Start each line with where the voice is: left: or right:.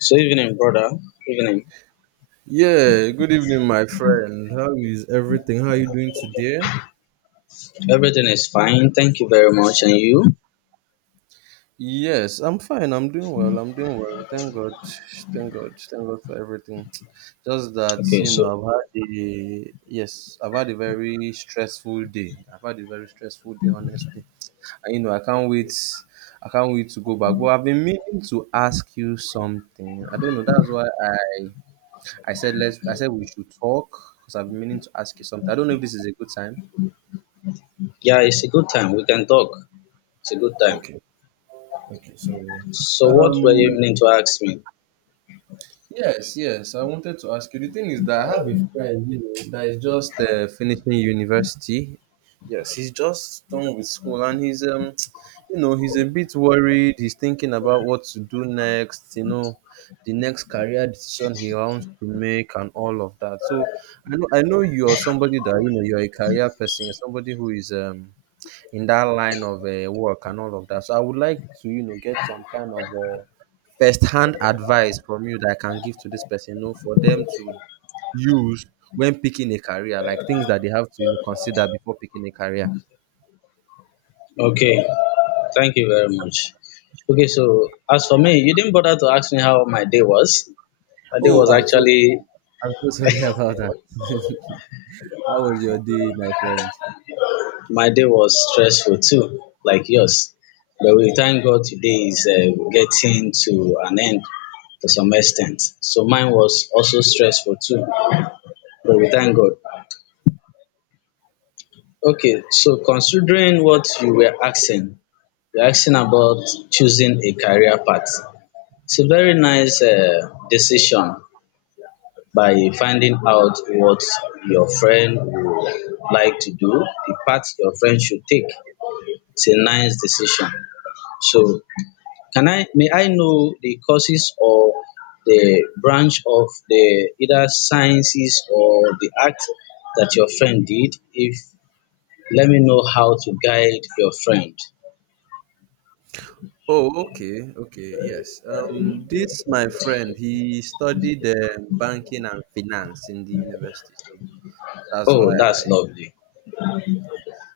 left: So evening, brother. Evening.
right: Yeah, good evening, my friend. How is everything? How are you doing today?
left: Everything is fine. Thank you very much. And you?
right: Yes, I'm fine. I'm doing well. I'm doing well. Thank God. Thank God. Thank God for everything. Just that,
left: Okay. So
right: I've had a yes, I've had a very stressful day. I've had a very stressful day, honestly. And I can't wait. I can't wait to go back. But I've been meaning to ask you something. I don't know. That's why I said we should talk because I've been meaning to ask you something. I don't know if this is a good time.
left: yeah, it's a good time. We can talk. It's a good time.
right: Okay.
left: So what were you
right: Um,
left: meaning to ask me?
right: Yes, yes. I wanted to ask you. The thing is that I have a friend, that is just finishing university. Yes, he's just done with school, and he's he's a bit worried. He's thinking about what to do next. You know, the next career decision he wants to make, and all of that. So I know you are somebody that you know you're a career person. You're somebody who is in that line of work and all of that. So I would like to, get some kind of first-hand advice from you that I can give to this person, for them to use when picking a career, like things that they have to, consider before picking a career.
left: Okay. Thank you very much. Okay. So as for me, you didn't bother to ask me how my day was. My day
right: Oh,
left: was actually
right: I'm so sorry about that. How was your day, my friend?
left: my day was stressful too, like yours. But we thank God today is getting to an end to some extent. So mine was also stressful too. But we thank God. Okay, so considering what you were asking, you're asking about choosing a career path. It's a very nice decision by finding out what your friend would like to do, the path your friend should take. It's a nice decision. So, can I may I know the courses or the branch of the either sciences or the art that your friend did? If let me know how to guide your friend.
right: Oh, okay, okay, yes. This my friend, he studied banking and finance in the university, so that's why
left: Oh, that's
right: I.
left: lovely.
right: Yes.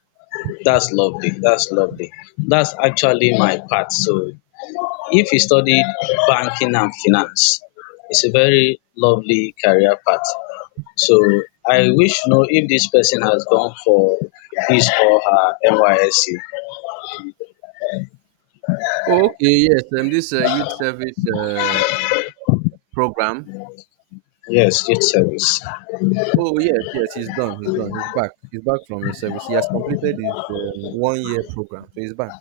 left: That's lovely. That's lovely. That's actually my path. So, if you studied banking and finance, it's a very lovely career path. So, I wish to know if this person has gone for his or her NYSC.
right: Okay, yes, this youth service program.
left: Yes, youth service.
right: Oh yes, yes, he's done. He's done. He's back. He's back from his service. He has completed his 1 year program, so he's back.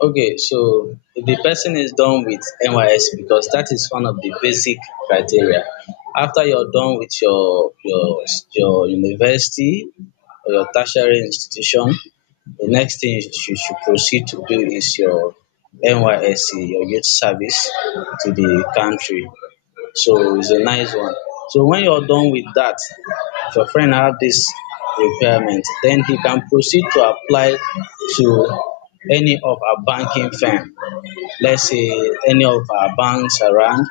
left: Okay, so if the person is done with NYS because that is one of the basic criteria. After you're done with your your university or your tertiary institution, the next thing you should proceed to do is your NYSC, your youth service to the country. So it's a nice one. So when you're done with that, if your friend have this requirement, then he can proceed to apply to any of our banking firm. Let's say any of our banks around.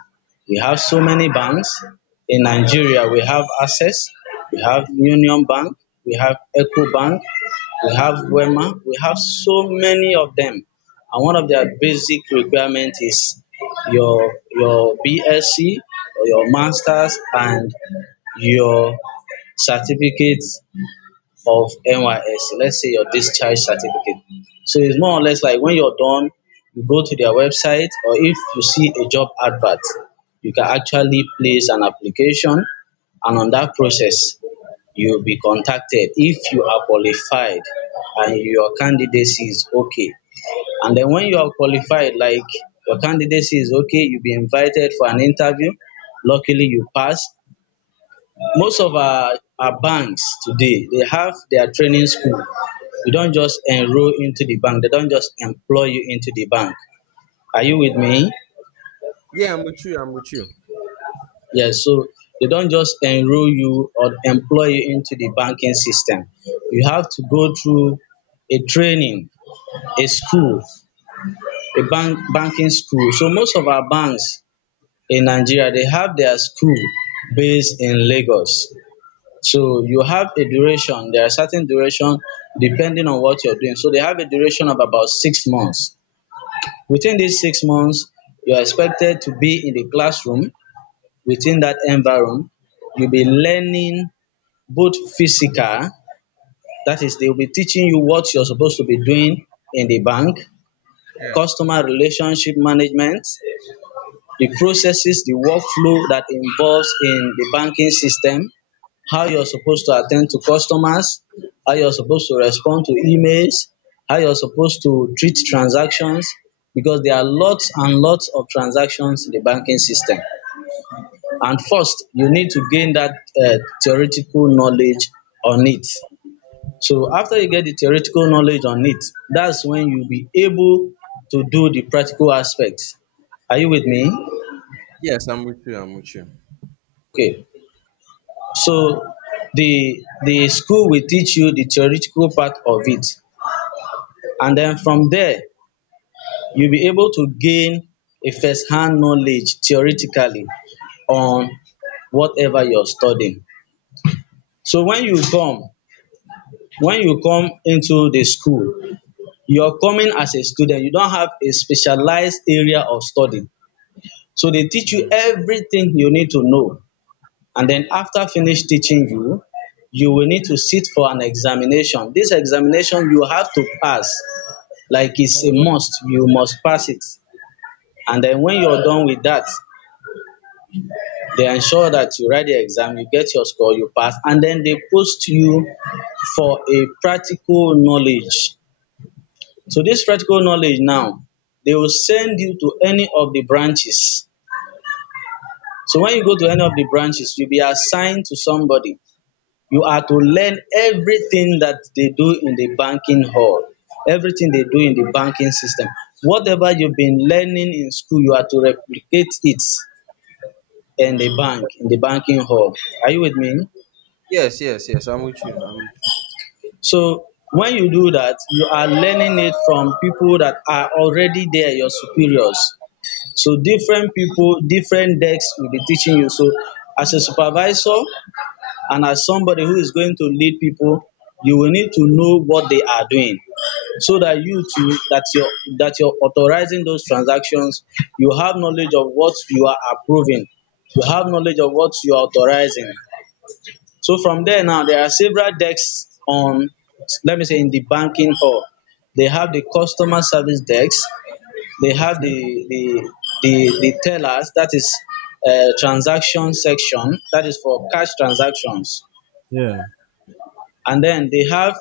left: We have so many banks. In Nigeria, we have Access, we have Union Bank, we have Eco Bank, we have Wema, we have so many of them. And one of their basic requirement is your BSc, your masters and your certificates of NYSC. Let's say your discharge certificate. So it's more or less like when you're done, you go to their website, or if you see a job advert, you can actually place an application, and on that process, you'll be contacted if you are qualified and your candidacy is okay. And then when you are qualified, like your candidacy is okay, you'll be invited for an interview. Luckily, you pass, most of our banks today, they have their training school. You don't just enroll into the bank. They don't just employ you into the bank. Are you with
right: Okay.
left: me?
right: Yeah, I'm with you. I'm with you.
left: Yes. So they don't just enroll you or employ you into the banking system. You have to go through a training, a school, a banking school. So most of our banks in Nigeria, they have their school based in Lagos. So you have a duration. There are certain duration depending on what you're doing. So they have a duration of about 6 months. Within these 6 months, you are expected to be in the classroom within that environment. You'll be learning both physical, that is, they'll be teaching you what you're supposed to be doing in the bank,
right: Yeah.
left: customer relationship management, the processes, the workflow that involves in the banking system, how you're supposed to attend to customers, how you're supposed to respond to emails, how you're supposed to treat transactions because there are lots and lots of transactions in the banking system. And first, you need to gain that uh, theoretical knowledge on it. So after you get the theoretical knowledge on it, that's when you'll be able to do the practical aspects. Are you with me?
right: Yes, I'm with you. I'm with you.
left: Okay. So the school will teach you the theoretical part of it, and then from there you'll be able to gain a first-hand knowledge theoretically on whatever you're studying. So when you come into the school, you're coming as a student. You don't have a specialized area of study. So they teach you
right: Mm.
left: everything you need to know, and then after finish teaching you, you will need to sit for an examination. This examination you have to pass, like it's
right: Oh,
left: a
right: wow.
left: must, you must pass it. And then when you're done with that, they ensure that you write the exam, you get your score, you pass, and then they post you for a practical knowledge. So this practical knowledge now, they will send you to any of the branches. So when you go to any of the branches, you'll be assigned to somebody. You are to learn everything that they do in the banking hall, everything they do in the banking system. Whatever you've been learning in school, you are to replicate it in the
right: Mm.
left: bank, in the banking hall. Are you with me?
right: Yes, yes, yes, I'm with you. I'm
left: So when you do that, you are learning it from people that are already there, your superiors. So different people, different decks will be teaching you. So as a supervisor and as somebody who is going to lead people, you will need to know what they are doing, so that you too that you're authorizing those transactions, you have knowledge of what you are approving, you have knowledge of what you are authorizing. So from there now, there are several desks on, let me say, in the banking hall, they have the customer service desk, they
right: with
left: have
right: you. Okay.
left: the the the tellers, that is transaction section, that is for cash transactions,
right: Yeah.
left: and then they have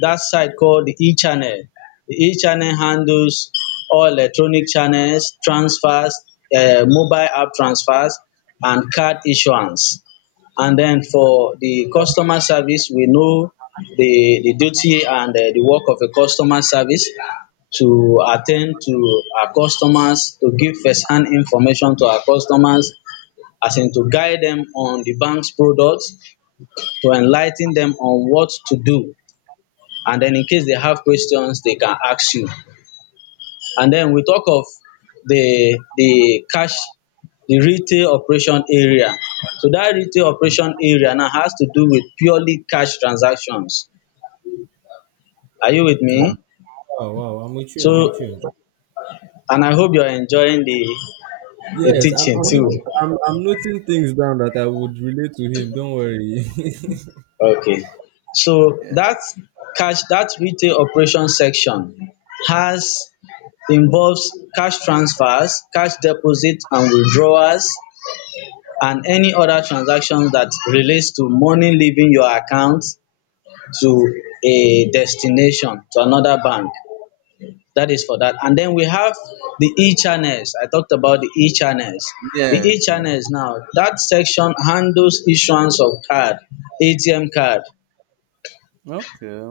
left: that site called the e-channel. The e-channel handles all electronic channels, transfers, mobile app transfers, and card issuance. And then for the customer service, we know the duty and the work of a customer service to attend to our customers, to give first-hand information to our customers, as in to guide them on the bank's products, to enlighten them on what to do, and then in case they have questions they can ask you. And then we talk of the cash, the retail operation area. So that retail operation area now has to do with purely cash transactions. Are you with me?
right: Wow. Wow, wow, I'm with you. I'm
left: So,
right: with you.
left: and I hope you're enjoying the
right: Yes,
left: teaching
right: I'm
left: too.
right: even I'm noting things down that I would relate to him. Don't worry.
left: Okay. So
right: Yeah,
left: that cash, that retail operation section has, involves cash transfers, cash deposits, and withdrawals and any other transactions that relates to money leaving your account to a destination, to another bank. That is for that. And then we have the e-channels. I talked about the e-channels. The
right: yes, yes.
left: e-channels now, that section handles issuance of card, ATM card.
right: Okay.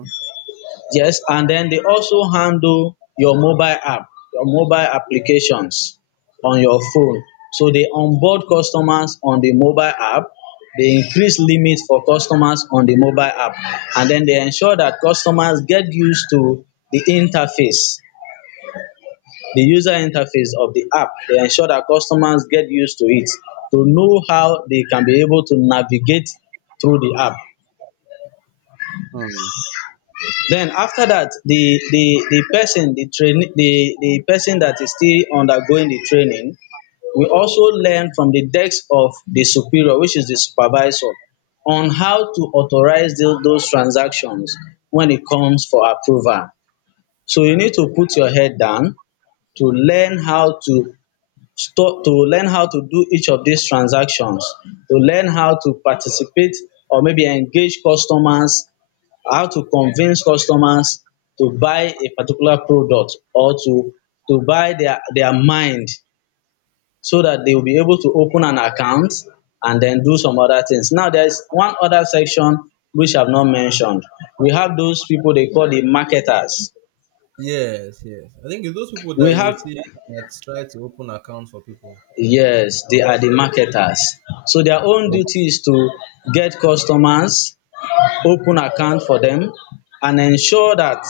left: Yes, and then they also handle your mobile app, your mobile applications on your phone. So they onboard customers on the mobile app, they increase limits for customers on the mobile app, and then they ensure that customers get used to the interface, the user interface of the app. They ensure that customers get used to it to know how they can be able to navigate through the app.
right: Hmm.
left: Then after that, the person the train the person that is still undergoing the training will also learn from the desk of the superior, which is the supervisor, on how to authorize those transactions when it comes for approval. So you need to put your head down to learn how to stop to learn how to do each of these transactions, to learn how to participate or maybe engage customers, how to convince customers to buy a particular product or to buy their mind so that they will be able to open an account and then do some other things. Now there is one other section which I've not mentioned. We have those people they call the marketers.
right: Yes, yes. I think it's those people
left: We
right: that you
left: have
right: see that try to open accounts for people.
left: yes, they are the marketers. So their own duty is to get customers, open account for them and ensure that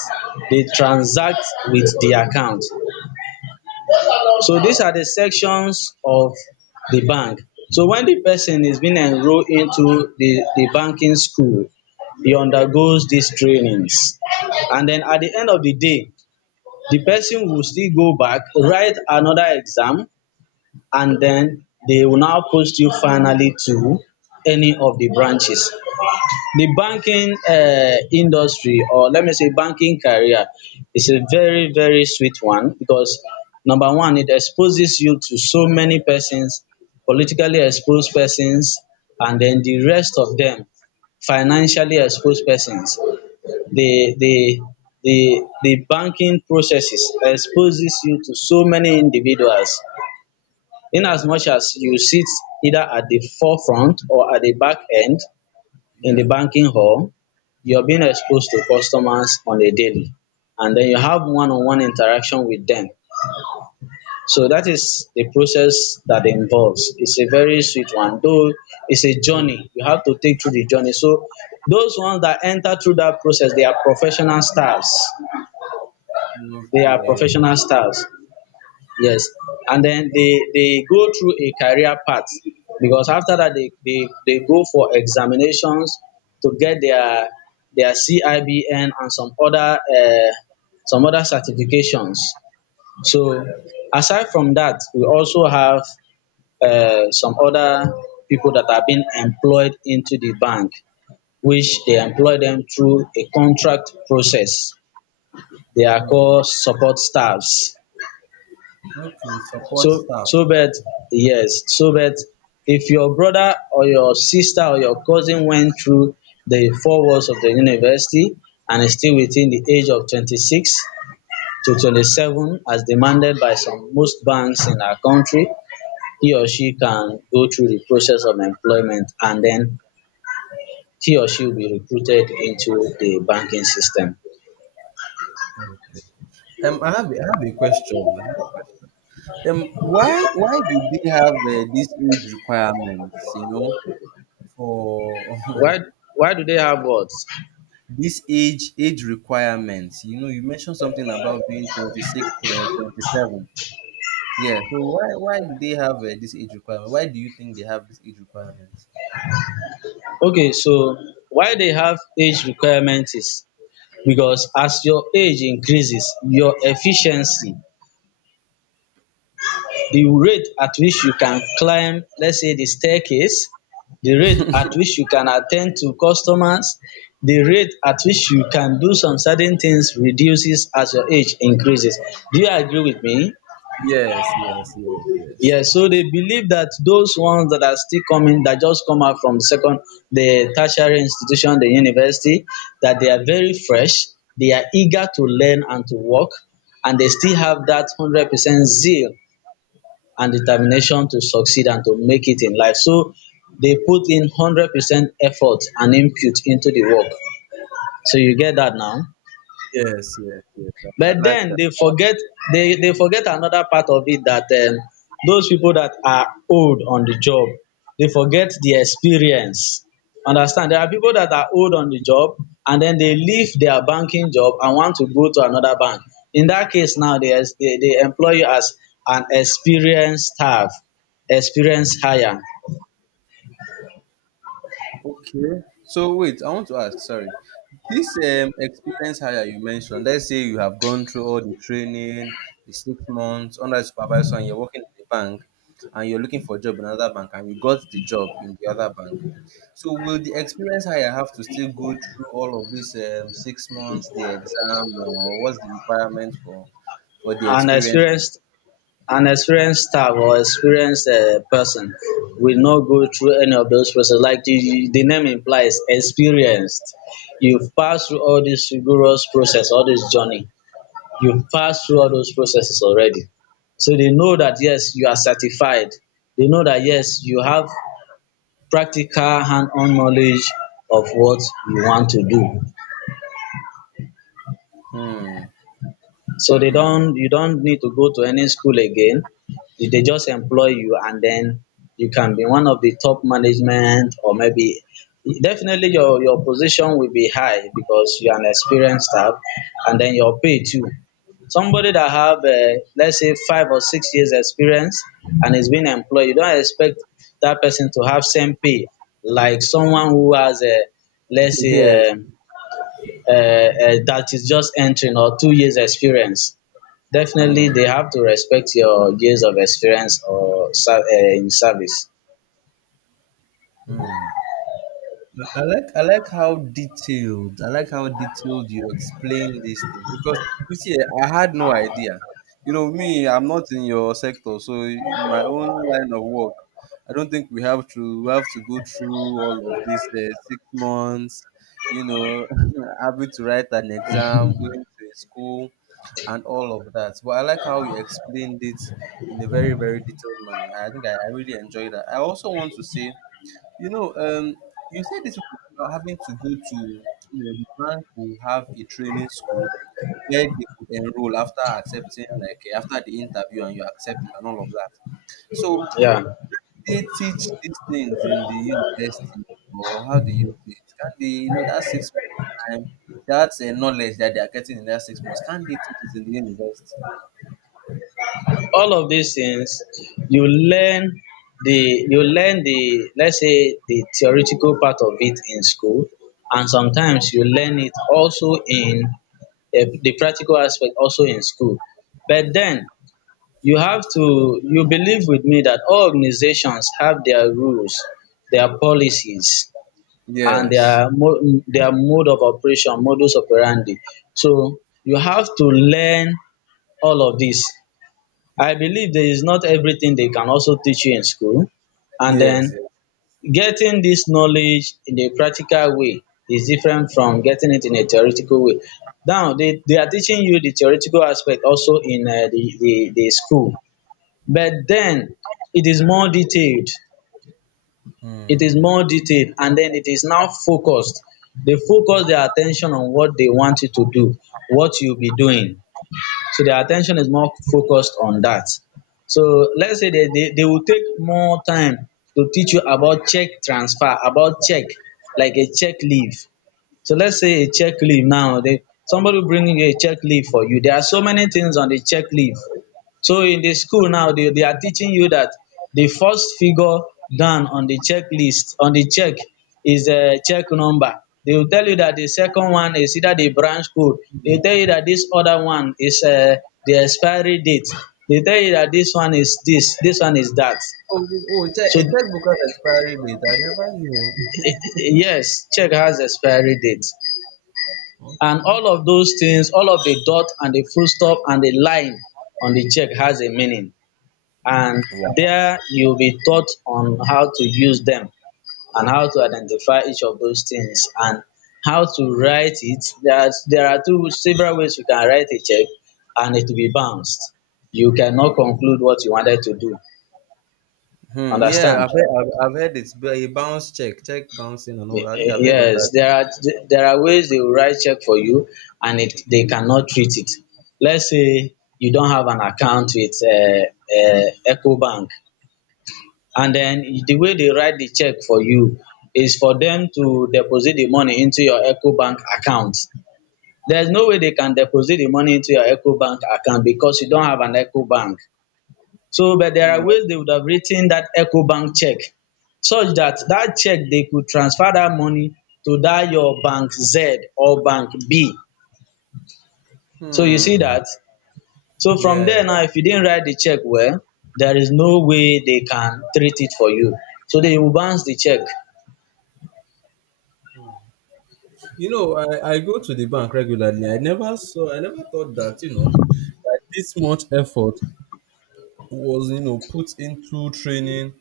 left: they transact with the account. So these are the sections of the bank. So when the person is being enrolled into the banking school, he undergoes these trainings. And then at the end of the day, the person will still go back, write another exam, and then they will now post you finally to any of the branches. The banking industry, or let me say banking career, is a very very sweet one because number one, it exposes you to so many persons, politically exposed persons, and then the rest of them, financially exposed persons. The the the banking processes exposes you to so many individuals. In as much as you sit either at the forefront or at the back end in the
right: Yeah.
left: banking hall, you're being exposed to customers on a daily, and then you have one-on-one interaction with them. So that is the process that involves. It's a very sweet one, though it's a journey. You have to take through the journey. So those ones that enter through that process, they are professional stars. They are
right: Okay.
left: professional stars. Yes. And then they go through a career path because after that they go for examinations to get their CIBN and some other certifications. So aside from that, we also have some other people that are being employed into the bank, which they employ them through a contract process. They are
right: Hmm.
left: called support staffs.
right: Okay.
left: So so but yes, so but if your brother or your sister or your cousin went through the four walls of the university and is still within the age of 26 to 27 as demanded by some most banks in our country, he or she can go through the process of employment and then he or she will be recruited into the banking system.
right: I have a question. I have a question. Why do they have these age requirements? You know, for
left: Why why do they have what?
right: this age requirements. You know, you mentioned something about being 26, 27. Yeah. So why do they have this age requirement? Why do you think they have this age requirement?
left: Okay, so why they have age requirement is because as your age increases, your efficiency, the rate at which you can climb, let's say the staircase, the rate at which you can attend to customers, the rate at which you can do some certain things reduces as your age increases. Do you agree with me?
right: Yes, yes, yes, yes,
left: Yes, so they
right: yes,
left: believe that those ones that are still coming, that just come out from second, the tertiary institution, the university, that they are very fresh, they are eager to learn and to work, and they still have that 100% zeal and determination to succeed and to make it in life. So they put in 100% effort and input into the work. So you get that now?
right: yes, yes, yes. I
left: But
right: like
left: den
right: that.
left: dey forget, dey forget anoda part of it dat those pipu dat are old on the job dey forget the experience. Understand, there are pipu dat are old on the job and den they leave their banking job and want to go to another bank. In dat case now, they employ you as an experienced staff, experienced hire,
right: Okay. So wait, I want to ask. Sorry, this experience hire you mentioned. Let's say you have gone through all the training, the 6 months under supervision. You're working in the bank, and you're looking for a job in another bank, and you got the job in the other bank. So will the experience hire have to still go through all of this 6 months, the exam, or what's the requirement for the
left: an
right: experience?
left: experienced. An experienced staff or experienced person will not go through any of those process like the name implies experienced. You've passed through all these rigorous process, all this journey. You've passed through all those processes already. So they know that yes you are certified. They know that yes you have practical hand on knowledge of what you want to do.
right: Hmm.
left: So they
right: Hmm.
left: don't you don't need to go to any school again. If they just employ you and then you can be one of the top management or maybe definitely your position will be high because you're an experienced staff and then your pay too. Somebody that have let's say 5 or 6 years experience and is being employed, you don't expect that person to have same pay like someone who has a let's
right: Yes.
left: say that is just entering or 2 years experience, definitely
right: Mm,
left: they have to respect your years of experience or ser- eh, in service.
right: mm. I like how detailed I like how detailed you explain this thing because you see I had no idea. You know me, I'm not in your sector, so in my own line of work, I don't think we have to go through all of this 6 months. You know, having to write an exam, going to a school, and all of that. But I like how you explained it in a very very detailed manner. I think I really enjoy that. I also want to say. You know, um, you said this people having to go to, the bank will have a training school where they could enroll after accepting, like after the interview and you accept it and all of that. So
left: Yeah,
right: they teach these things in the university, or how do you see it? Can they, that 6 months time, that's a knowledge that they are getting in that 6 months, can they teach it in the university?
left: all of these things you learn the you learn the, let's say, the theoretical part of it in school and sometimes you learn it also in eh, the practical aspect also in school, but then you have to, you believe with me that all organizations have their rules, their policies, and
right: Yes.
left: their their mode of operation, modus operandi. So you have to learn all of this. I believe there is not everything they can also teach you in school, and
right: Yes.
left: then
right: Yes.
left: getting this knowledge in a practical way is different from getting it in a theoretical way. Now they are teaching you the theoretical aspect also in the, the school, but then it is more detailed, it is
right: Hmm.
left: more detailed and then it is now focused. They focus their attention on what they want you to do, what you'll be doing. So their attention is more focused on that. So let's say they will take more time to teach you about check transfer, about check, like a check leave. So let's say a check leave now, they, somebody will bring you a check leave for you. There are so many things on the check leave. So in the school now, they are teaching you that the first figure down on the checklist, on the check, is a check number. They will tell you that the second one is either the branch code.
right: Mm.
left: They tell you that this other one is the expiry date. They tell you that this one is this, this one is that.
right: Oh, oh, check,
left: So
right: a checkbook has expiry date. I never knew.
left: eh, yes, check has expiry date. And all of those things, all of the dot and the full stop and the line on the check has a meaning. And
right: Oh.
left: there you'll be taught on how to use them and how to identify each of those things and how to write it. There are two several ways you can write a check and it will be bounced. You cannot conclude what you wanted to do.
right: Hmm. Yeah,
left: Understand?
right: I've heard it's a bounce check, bouncing and all that. I think I've heard of that.
left: Yes, there are, there are ways they will write check for you and it, they cannot treat it. Let's say you don't have an account with EcoBank and then the way they write the check for you is for them to deposit the money into your EcoBank account. There's no way they can deposit the money into your EcoBank account because you don't have an EcoBank. So, but there
right: Hmm.
left: are ways they would have written that EcoBank check such that that check they could transfer that money to that your bank Z or bank B. So you see
right: Hmm.
left: that? So from
right: Yeah.
left: there now, if you didn't write the check well, there is no way they can treat it for you. So they will bounce the check.
right: You know, I go to the bank regularly. I never thought that, that this much effort was, put into training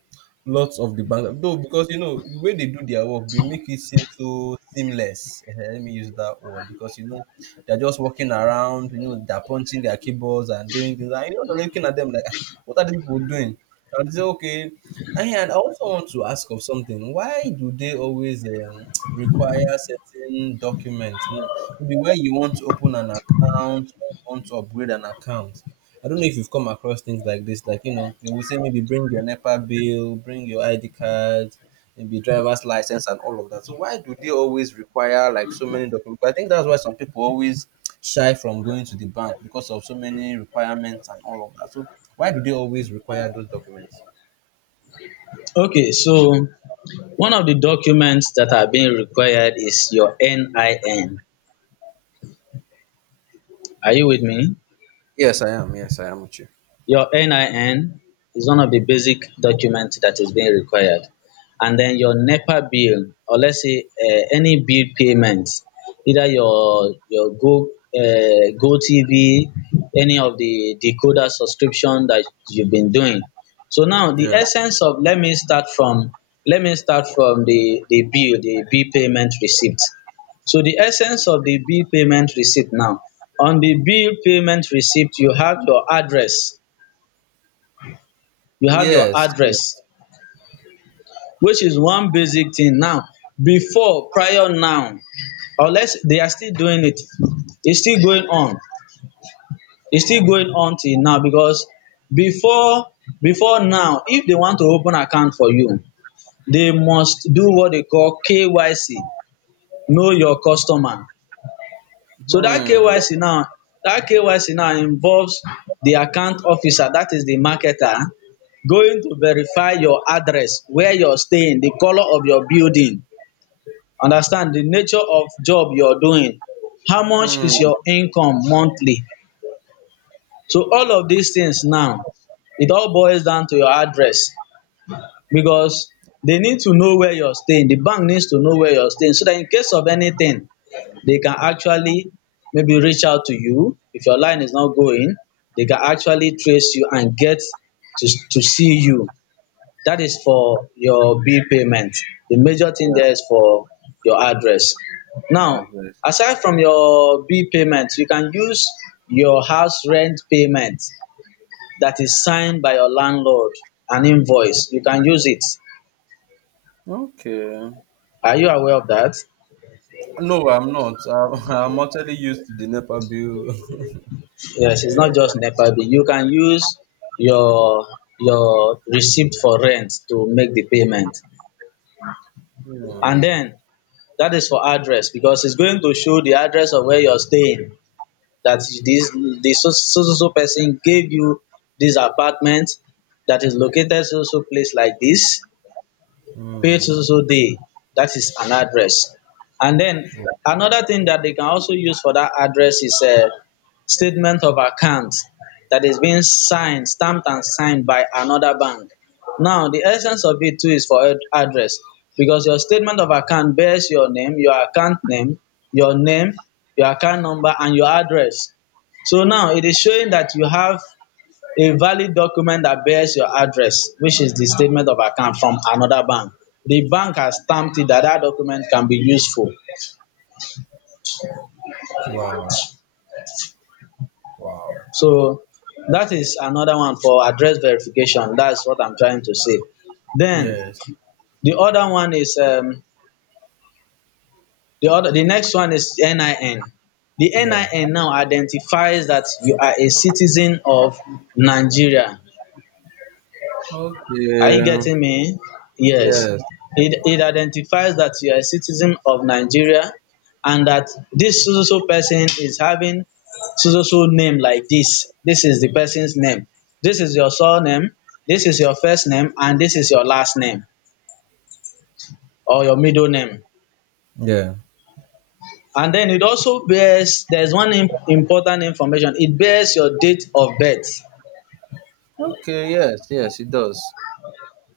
right: lots of the banks, though, because you know the way they do their work, they make it seem so seamless. Eh, let me use that word because you know they're just walking around, you know they're punching their keyboards and doing things, and you know they're looking at them like, "Ah, what are these people doing?" And they say okay. And I also want to ask of something. Why do they always require certain documents? You know, maybe where you want to open an account or you want to upgrade an account. I don't know if you've come across things like this, like you know, they will say maybe bring your NEPA bill, bring your ID card, maybe driver's license and all of that. So why do they always require like so many documents? I think that's why some people always shy from going to the bank because of so many requirements and all of that. So why do they always require those documents?
left: Okay, so one of the documents that are being required is your NIN. Are you with me?
right: Yes, I am. Yes, I am with you.
left: Your NIN is one of the basic documents that is being required. And then your NEPA bill, or let's say any bill payment, either your Go Go TV, any of the decoder subscription that you've been doing. So now the
right: Yeah.
left: essence of, let me start from, the, the bill payment receipt. So the essence of the bill payment receipt now, on the bill payment receipt, you have your address, you have your
right: Yes.
left: address,
right: Yes.
left: which is one basic thing now. Before, prior now, unless they are still doing it, it's still going on. It's still going on till now because before before now, if they want to open account for you, they must do what they call KYC, know your customer. So that
right: Hmm.
left: KYC now, that KYC now involves the account officer, that is the marketer, going to verify your address, where you're staying, the color of your building, understand the nature of job you're doing, how much
right: Hmm.
left: is your income monthly. So all of these things now, it all boils down to your address because they need to know where you're staying. The bank needs to know where you're staying so that in case of anything, they can actually maybe reach out to you. If your line is not going, they can actually trace you and get to see you. That is for your bill payment. The major thing
right: Yeah.
left: there is for your address.
right: Yeah.
left: Now,
right: Advice.
left: aside from your bill payment, you can use your house rent payment that is signed by your landlord, an invoice. You can use it.
right: Okay.
left: Are you aware of that?
right: No, I'm not. I'm, I'm actually used to the NEPA bill.
left: Yes, it's not just NEPA bill. You can use your your receipt for rent to make the payment. And
right: Hmm.
left: then that is for address because it's going to show the address of where you're staying. That this this so so so so person gave you this apartment that is located so so place like this. Pay
right: Hmm.
left: so so day, that is an address. And then another thing that they can also use for that address is a statement of account that is being signed, stamped and signed by another bank. Now the essence of it too is for ad- address because your statement of account bears your name, your account name, your name, your account number and your address. So now it is showing that you have a valid document that bears your address, which is the statement of account from another bank. The bank has stamped it that that document can be useful.
right: Wow. Wow.
left: So that is another one for address verification. That's what I'm trying to say. Then
right: Yes.
left: the other one is the other, the next one is NIN. The
right: Yeah.
left: NIN now identifies that you are a citizen of Nigeria. Are you
right: Okay.
left: getting me? Yes.
right: Yes.
left: It identifies that you are a citizen of Nigeria and that this so so so person is having so so so name like this. This is the person's name. This is your surname. This is your first name and this is your last name or your middle name.
right: Yeah.
left: And then it also bears, there's one im- important information. It bears your date of birth.
right: Okay. Yes. Yes. It does.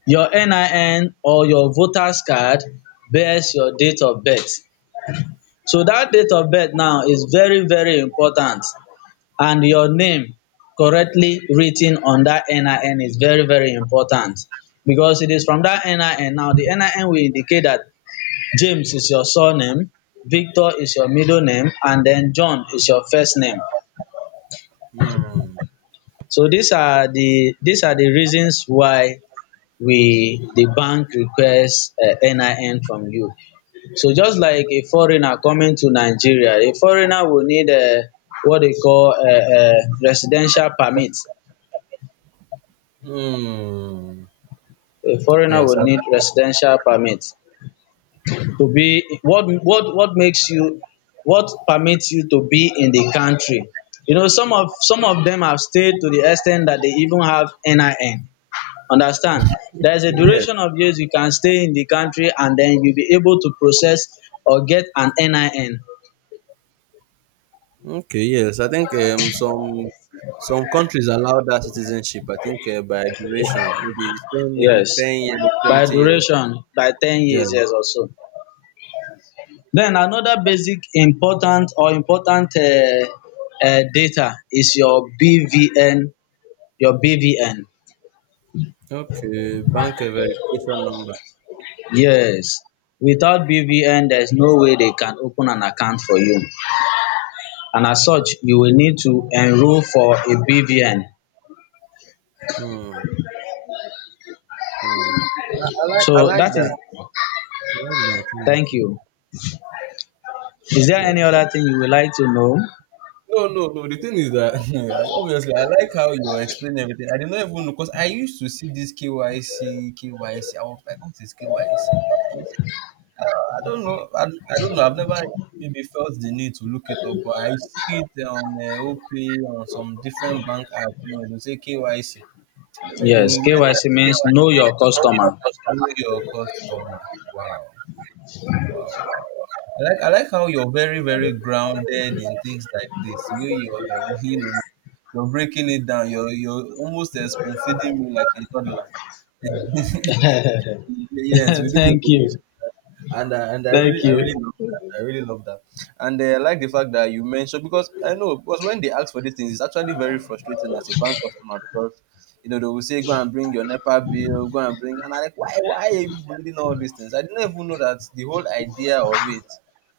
left: Your NIN or your voter's card bears your date of birth. So that date of birth now is very, very important. And your name correctly written on that NIN is very, very important. Because it is from that NIN now, the NIN will indicate that James is your surname, Victor is your middle name, and then John is your first name.
right: Hmm.
left: So these are the, these are the reasons why we the bank requests a NIN from you. So just like a foreigner coming to Nigeria, a foreigner will need what they call residential permit.
right: Hmm.
left: A foreigner
right: Yes.
left: will
right: I,
left: need residential permit to be what what makes you, what permits you to be in the country. You know some of them have stayed to the extent that they even have NIN. Understand? There is a
right: yeah.
left: duration of years you can stay in the country and then you'll be able to process or get an NIN.
right: Okay. Yes. I think some countries allow that citizenship. I think by duration, maybe 10. Maybe
left: Yes,
right: 10 years,
left: by
right: 20 years.
left: duration, by ten
right: Yeah.
left: years, yes also. Then another basic important or important data is your BVN, your BVN.
right: Okay. Bank verification number.
left: Yes, without BVN there is no way they can open an account for you and as such you will need to enroll for a BVN.
right: Hmm. Hmm. I
left: So
right: like
left: that
right: that.
left: is,
right: I like
left: thank
right: that.
left: you. Is there any
right: Yeah.
left: other thing you would like to know?
right: No, no, no. The thing is that obviously I like how you explain everything. I did not even know because I used to see this KYC, KYC. I was like, what is KYC? I, I don't know. I don't know. I've never maybe felt the need to look it up, but I see it on OP on some different bank app. You know, they say KYC. I don't know.
left: Yes,
right: We meant
left: KYC means know your customer.
right: to know your customer. Wow, wow. I like how you're very very grounded in things like this. The way you're you know, you're breaking it down. You're almost spoon feeding me like a toddler. Yes, with this
left: Thank
right: information.
left: you.
right: And uh, and I
left: Thank
right: really I really
left: you.
right: love that. I really love that. And I like the fact that you mentioned, because I know, because when they ask for these things, it's actually very frustrating as a bank customer, because you know they will say go and bring your NEPA bill, go and bring, and I like, why are you people needing all these things? I didn't even know that the whole idea of it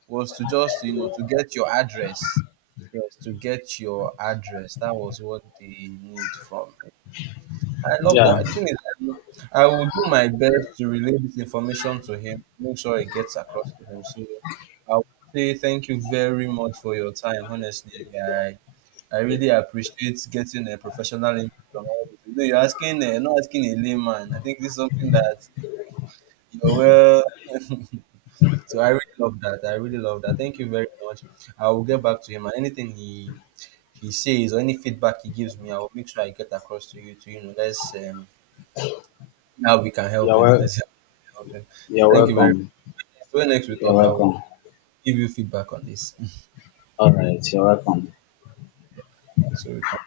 right: was to just to get your address. Yes, to get your address. That was what they need from. I love
left: Yeah,
right: that. The thing is, um, I will do my best to relay this information to him, make sure it gets across to him. So I would say thank you very much for your time. Honestly, I really appreciate getting a professional input on all this. You know, you're asking, not asking a layman. I think this is something that you're well. So I really love that. I really love that. Thank you very much. I will get back to him, and anything he says or any feedback he gives me, I will make sure I get across to you. To you know, let's now we can help
left: you're
right: him. Let's
left: wel-
right: help him. So
left: you're
right: thank you very
left: welcome.
right: much. When next we
left: You're
right: talk, I will
left: welcome.
right: give you feedback on this.
left: All right, you're welcome.
right: So we can